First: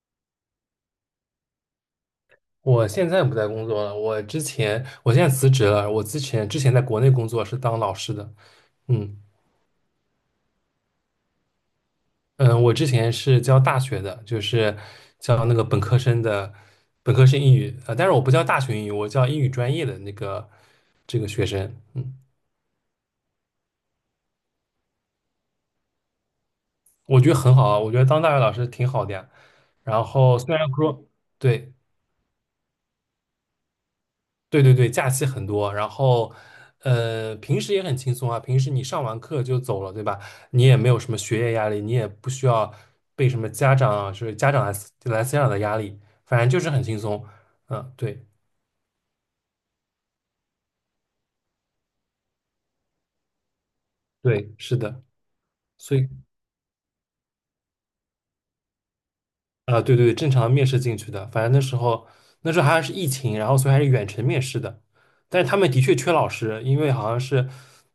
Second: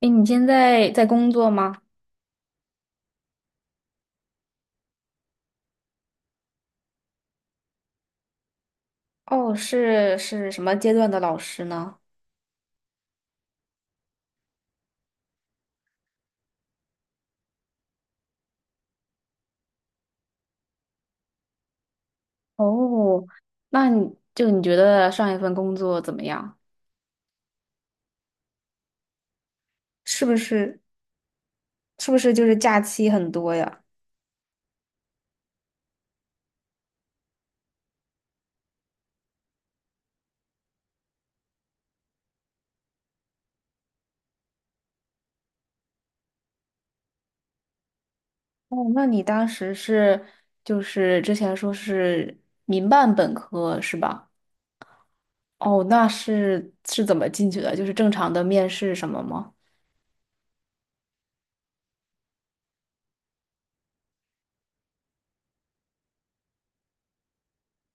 哎，你现在在工作吗？我现在不在工作了，我之前我现在辞职了。我之前在国内工作是当老师的，嗯哦，是什么阶段的老师呢？嗯，我之前是教大学的，就是教那个本科生英语，但是我不教大学英语，我教英语专业的那个这个学生，嗯，哦，那你你觉得上一份工作怎么样？我觉得很好啊，我觉得当大学老师挺好的呀。然是不后虽然是说对，是不是就是假期很多呀？对对对，假期很多，然后平时也很轻松啊。平时你上完课就走了，对吧？你也没有什么学业压力，你也不需要被什么家长来思想的压力，反正就是很轻松。嗯，对哦，那你当时是就是之前说是民办本科是吧？对，是的。哦，所那以是怎么进去的？就是正常的面试什么吗？啊，对对对，正常面试进去的，反正那时候还是疫情，然后所以还是远程面试的。但是他们的确缺老师，因为好像是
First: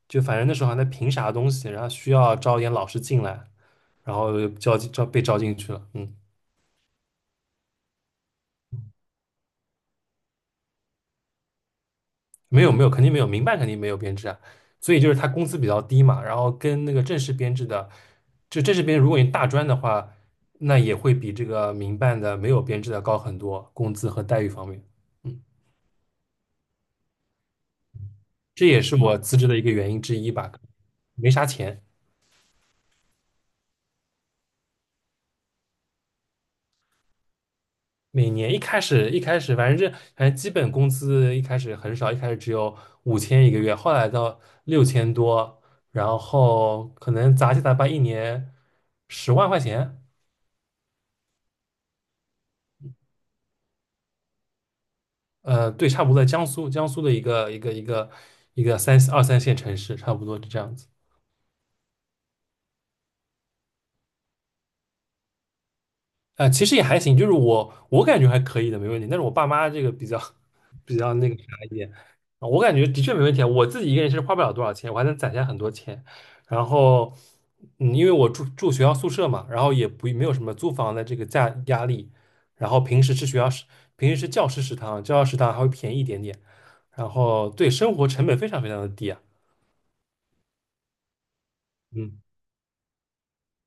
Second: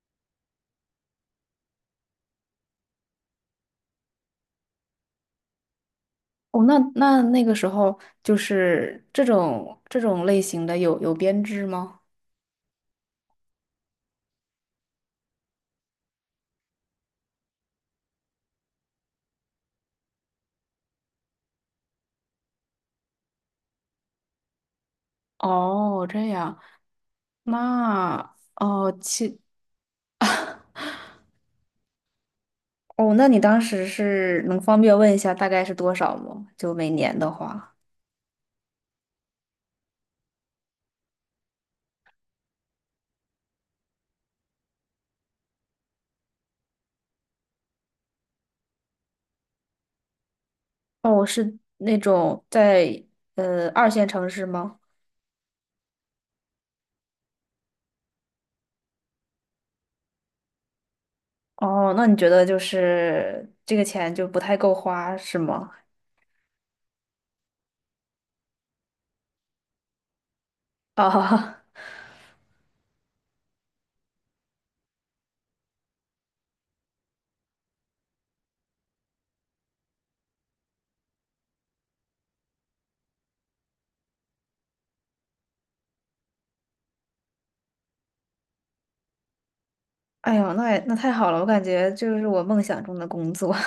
就反正那时候还在评啥东西，然后需要招一点老师进来，然后就招进招被招进去了。嗯。哦，那那个时候就是这种类型的有编制吗？没有没有，肯定没有，民办肯定没有编制啊，所以就是他工资比较低嘛，然后跟那个正式编制的，就正式编制如果你大专的话，那也会比这个民办的没有编制的高很多，工资和待遇方面，嗯，哦，这样。那这也哦，是我辞其职的一个原因之一吧，没啥钱，哦，那你当时是能方便问一下大概是多少吗？就每年的话，每年一开始反正反正基本工资一开始很少，一开始只有5000一个月，后来到6000多，然后可能杂七杂八一年10万块钱。哦，是那种在二线城市吗？对，差不多在江苏，江苏的一个二三线城市，差不多是这样子。哦，那你觉得就是这个钱就不太够花是吗？其实也还行，就是我感觉还可以的，没问题。但是我爸妈这个比较 比较那个啥啊，一点，啊我感觉的确没问题啊。我自己一个人其实花不了多少钱，我还能攒下很多钱。然后，嗯，因为我住学校宿舍嘛，然后也不没有什么租房的这个压力。然后平时吃教师食堂，教师食堂还会便宜一点点。然后对生活成本非常非常的低啊。哎呦，那也那太好了，我感觉就嗯。是我梦想中的工作。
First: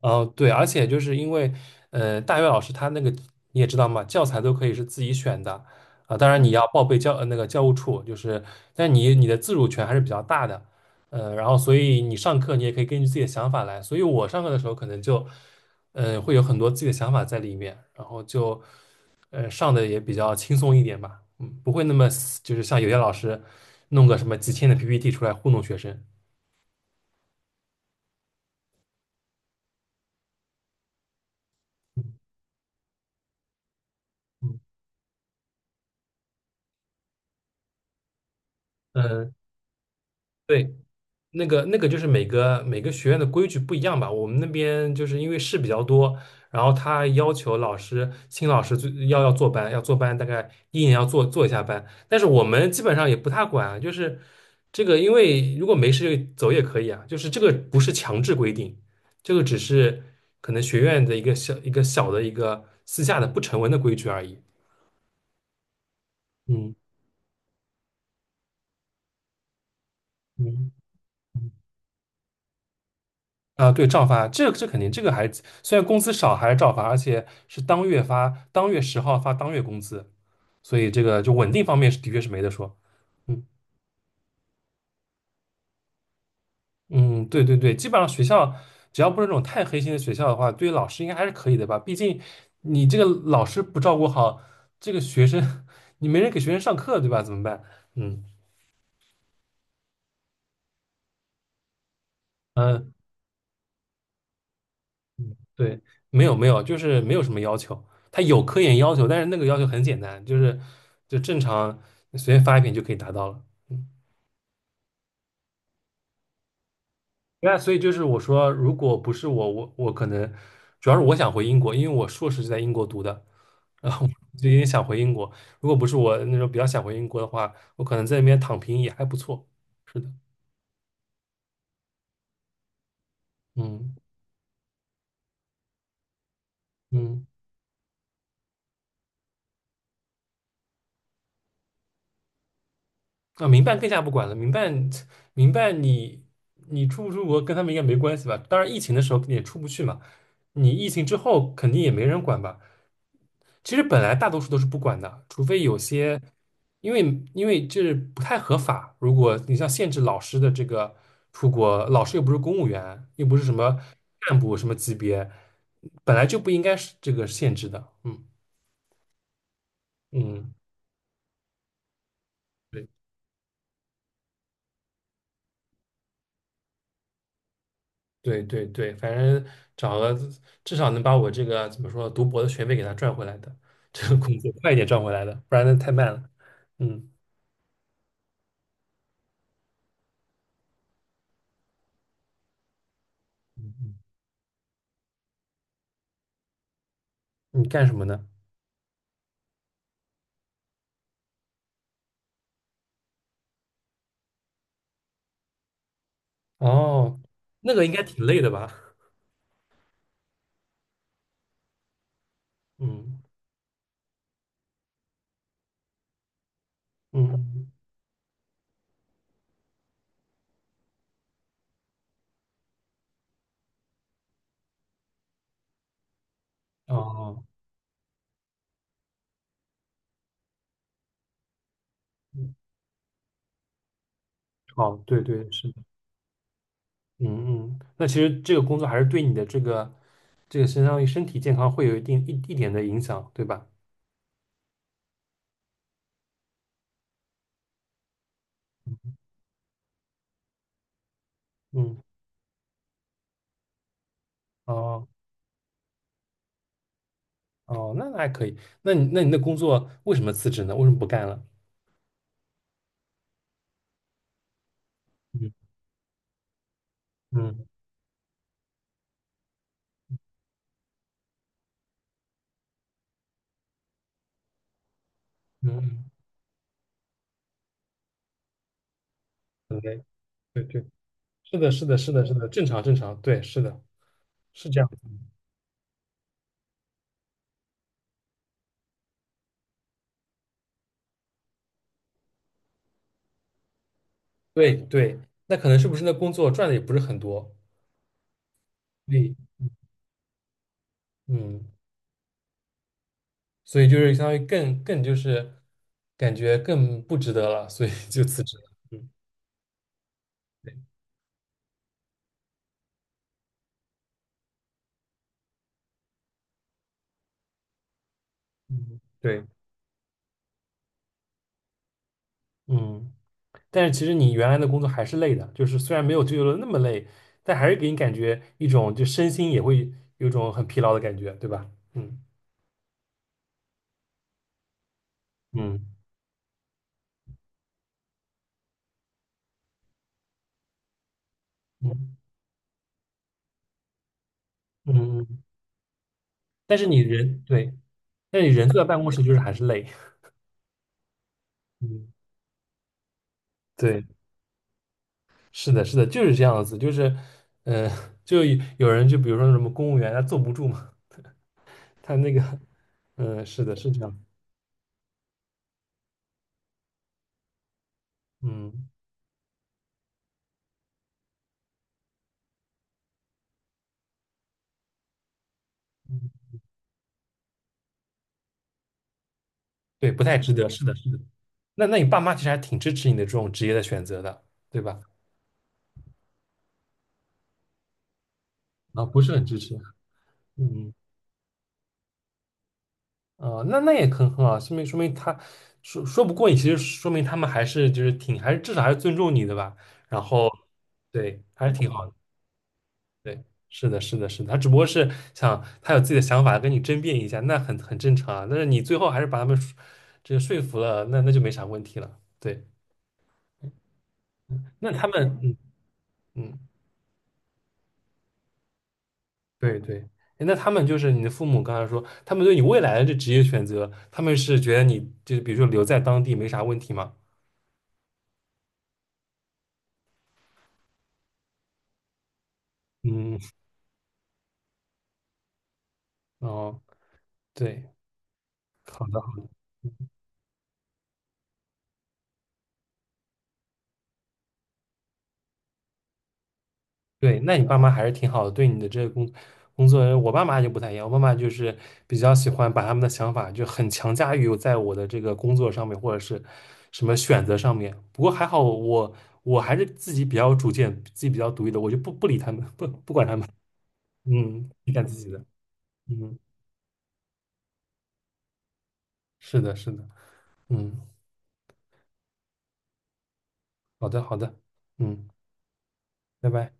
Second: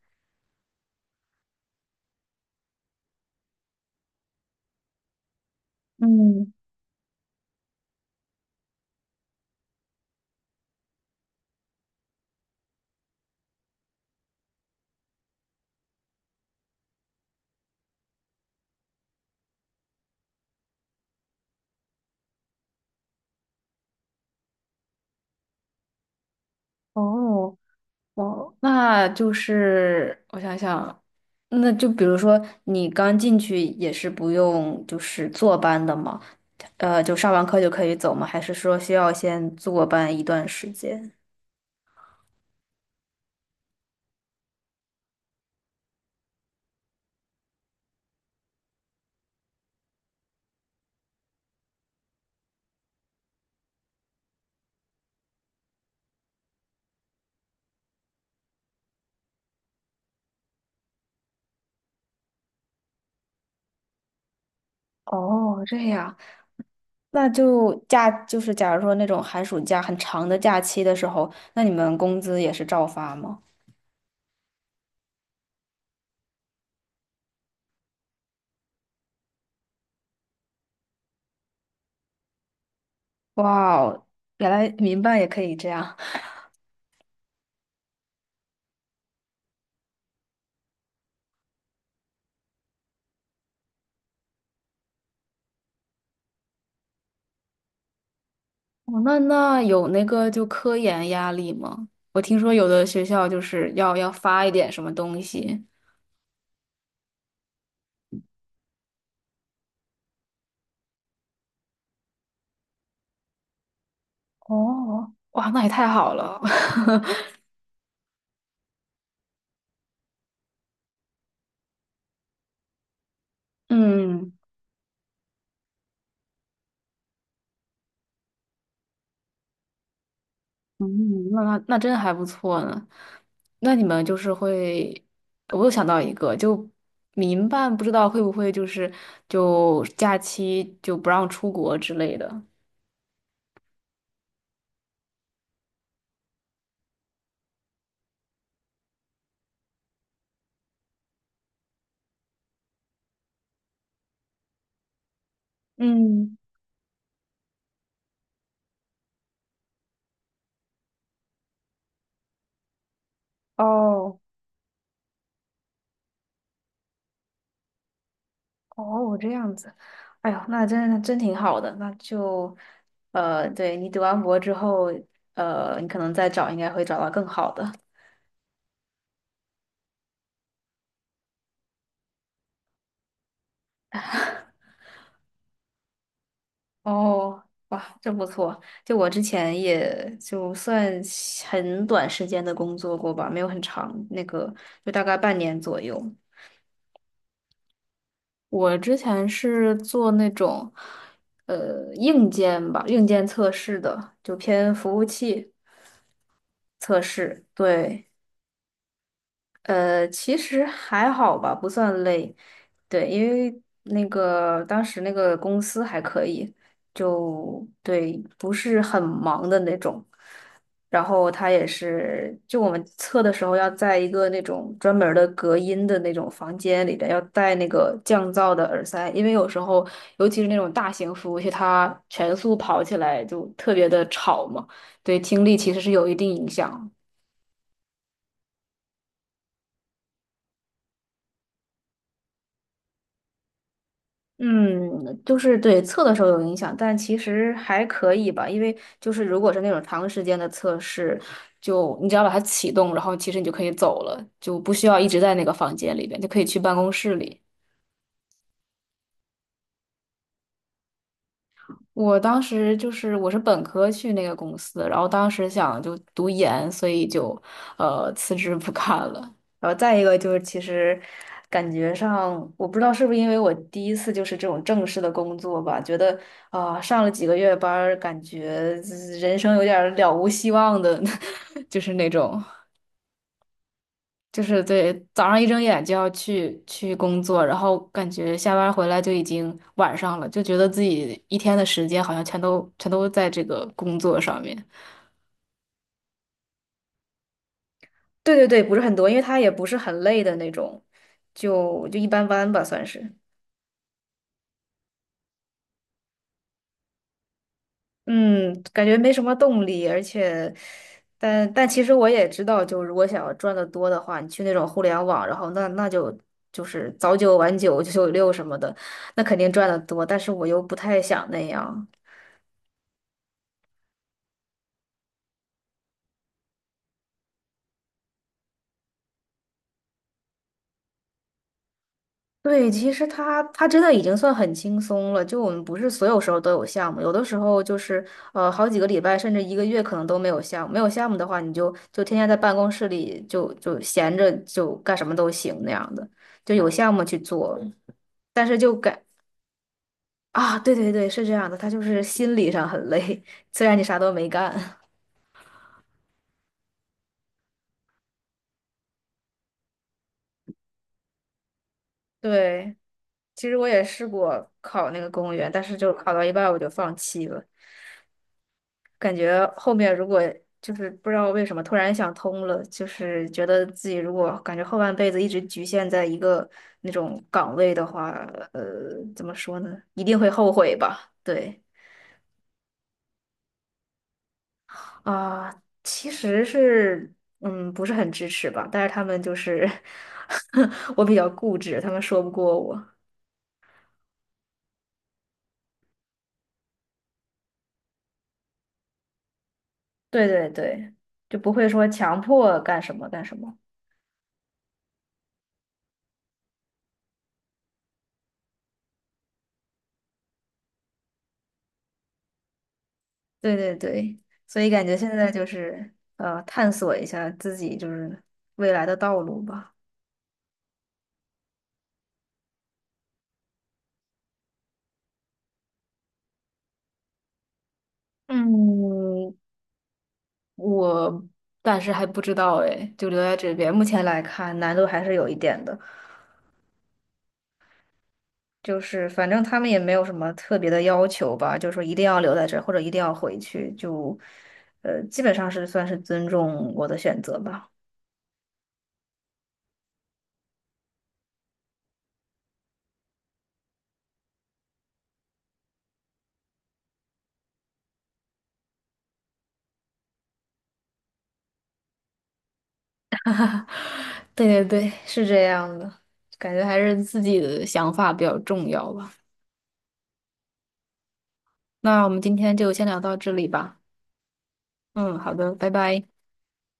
哦，对，而且就是因为，大学老师他那个你也知道嘛，教材都可以是自己选的，啊、当然你嗯，要报备那个教务处，就是，但你的自主权还是比较大的，然后所以你上课你也可以根据自己的想法来，所以我上课的时候可能就，会有很多自己的想法在里面，然后就，上的也比较轻松一点吧，嗯，不会那么死就是像有些老师弄个什么几千的 PPT 出来糊弄学生，哦。哦，那就是我想想，那就比嗯如说你刚进去也是不用就是坐班的吗？就上完课就可以走吗？还是说需嗯，要先坐班一段时对。间？那个就是每个学院的规矩不一样吧。我们那边就是因为事比较多，然后他要求新老师最要坐班，要坐班，大概一年要做做一下班。但是我们基本上也不太管啊就是这个，因为如果没事就走也可以啊，就是这个不是强制规定，这个只是可能学院的一个小的一个私下的不成文的规矩而已。哦，这样，嗯那就假就是假如说那种寒暑假很长的假嗯期的时候，嗯那你们工资也是照发吗？啊，对，照发，这肯定，这个还虽然工资少，还是照发，而且是当月发，当月10号发当月工资，所以这个就稳定方面是的确是没得说。嗯哇哦，原来民办也可以这样。嗯，对对对，基本上学校只要不是那种太黑心的学校的话，对于老师应该还是可以的吧？毕竟你这个老师不照顾好这个学生，你没人给学生上课，对吧？怎么办？嗯。哦，那那有那个就科研压力吗？我听说有的呃学校就是要发一点什么东西。对，没有没有，就是没有什么要求。他有科研要求，但是那个要求很简单，就正常你随便发一篇就可以达到了。嗯，哦，哇，那也太好了。那所以就是我说，如果不是我，我可能主要是我想回英国，因为我硕士是在英国读的，然后嗯我就有点想回英国。如果不是我那时候比较想回英国的话，我可能在那边躺平也还不错。是的，嗯，那真还不错呢。那你嗯们就是会，我又想到一个，就嗯。民办不知道会不会就是就假期就不让出国之类的。啊，民办更加不管了。民办你出不出国跟他们应该没关系吧？当然，疫情的时候也出不去嘛。你疫情之后肯定也没人管吧？其实本来大多数都是不管的，除非有些，嗯，因为因为这不太合法。如果你像限制老师的这个出国，老师又不是公务员，又不是什么哦。干部什么级别，本来就不应该是这个限制的。嗯哦，这样子，哎呦，嗯。那真挺好的。那就，对。对你读完博之后，你可能再找，应该会找到更好的。对对对，反正找个至少能把我这个怎么说读博的学费给他赚回来的，这个工作快一点赚回来的，不然那太慢了。嗯，哦，哇，真不错。就我之前也就算很短时间的工作过吧，没有很嗯长，嗯那个就大概半年左右。你干什么呢？我之前是做那种，硬件吧，硬件测试的，就偏服务器测哦，试，那个应该对。挺累的吧？其实还好吧，不算累。对，因嗯为那个当时那个公司还可以，就嗯，对，不是很忙的那种。然后他也是，就我们测的时候要在一个那种专门儿的隔音的那种房间里哦边，要戴那个降噪的耳塞，因为有时候，尤其是那种大型服务器，它全速嗯跑起来就特别的吵嘛，哦，对对听对力是其实的，是有一定影响。嗯嗯，那其实这个工作还是对你的这个相当于身体健康会有一定一一点的影响，对吧？嗯，就是对测的时候有影响，但其实还可以吧，因为就是如果是那种长时间的测试，就嗯，你只要把它启动，然后其实你就可以走了，就不需要哦一直在那个房间里边，就可以去办公室里。哦，那还可以。那你的工作为什么辞职呢？为什么不干了？我当时就是我是本科去那个公司，然后当时嗯想就读研，所以就嗯。辞职不干了。然后再一个就是其实感觉上，我不知道是不是因为我第一次就是这种正式的工作吧，觉嗯，得啊、上了几个月班儿，感觉人生有点很儿累，了无希对望对，的，是 的，就是是的，那是的，是种。的，正常正常，对，是的，就是是这样对，子，早上一睁眼就要去工作，然后感觉下班回来就已经晚上了，就觉得自己一天的时间好像全都在这个工作上面。对对，那可能是不是那工作赚的也不是很多，对对对，不是很多，所因为以他也不是很累的那种，嗯，就一般般吧，算是。所以就是相当于更就是感觉更不值得了，所以就辞职嗯，了，感觉嗯，没什么动力，而且，对，但其实我也知道，就如果想要赚的多的话，你去那种互联网，然后那就就是早九晚九、九九六什么的，嗯，那肯对，定赚的多。但是我又不太想那样，嗯，但是其实你原来的工作还是累的，就是虽然没有自由的那么累，但还是给你感觉一种就身心也会有一种很疲劳的感觉，对吧？嗯对，其实他真的已经算很轻松了。就我们不嗯是所有时候都有项目，有的时候就是好几个礼拜甚至一个月可能都没有项目。没有项目的话，你就天嗯天在办公室里就闲着就嗯干什么都嗯，行那样的，就有但是项你目去人做。对。那但你是人就坐在感办公室就是还是累。啊，对对对，是这样的，他就是嗯，心理上很累，虽然你啥对，都没干。是的，是的，就是这样子，就是，呃，就有人就比如说什么公务员，他坐不住嘛，他那个，对，嗯、其实是我的，也是这试样，过考那个公务员，但是就考到一半我就放弃了。嗯，感觉后面如果就是不知道为什么突然想通了，就是觉得自己如果感觉后半辈子一直局限在一个那种岗位的话，呃，怎么说呢？一对，定不会太后值得，悔是的，是吧？的。对那那你爸妈其实还挺支持你的这种职业的选择的，对吧？啊，其实是嗯，不是很支持吧，但是他啊，们不是就很支是 持，嗯，我比较固执，他们说不过我。啊、那也很好，说明他说不过你，其实说明他们还是就是挺还是至少还是尊重你的吧，然对对后对，就对，不还会是说挺好的。强迫干什么干什对，么。是的，是的，是的，他只不过是想他有自己的想法跟你争辩一下，那很正常啊。但是你最后还是把他们说这个说服了，那就没啥问题了。对，对对对，所嗯以感那觉他现在们，就嗯是嗯，探索一下自己就是未来的道路吧。对对，诶那他们就是你的父母刚才说，他们对你未来的这职业选择，他们是觉得你就是比如说留在当地没啥问题吗？嗯，我暂时还不知道哎，就留在嗯，这边。目前来看，难度还是有一点的。哦，对，就好是的。反正他们也没有什么特别的要求吧，就是说一定要留在这儿或者一定要回去，就基本上是算是尊重我的选择对，那你吧。爸妈还是挺好的，对你的这个工作，我爸妈就不太一样，我爸妈就是比较喜欢把他们的想法就很强加于在我的这个工作上面，或者是什么选择上面。不过还好我，还是自己比较有主见，自己比较独立的，我就不理他们，不管他们，对对嗯，对，你干自是己这的，样的，嗯，感觉还是自己的想法比较重要吧。是的，是的，嗯，那我们今天就先聊到这里吧。好的，好的，嗯，嗯，好的，拜拜。拜拜。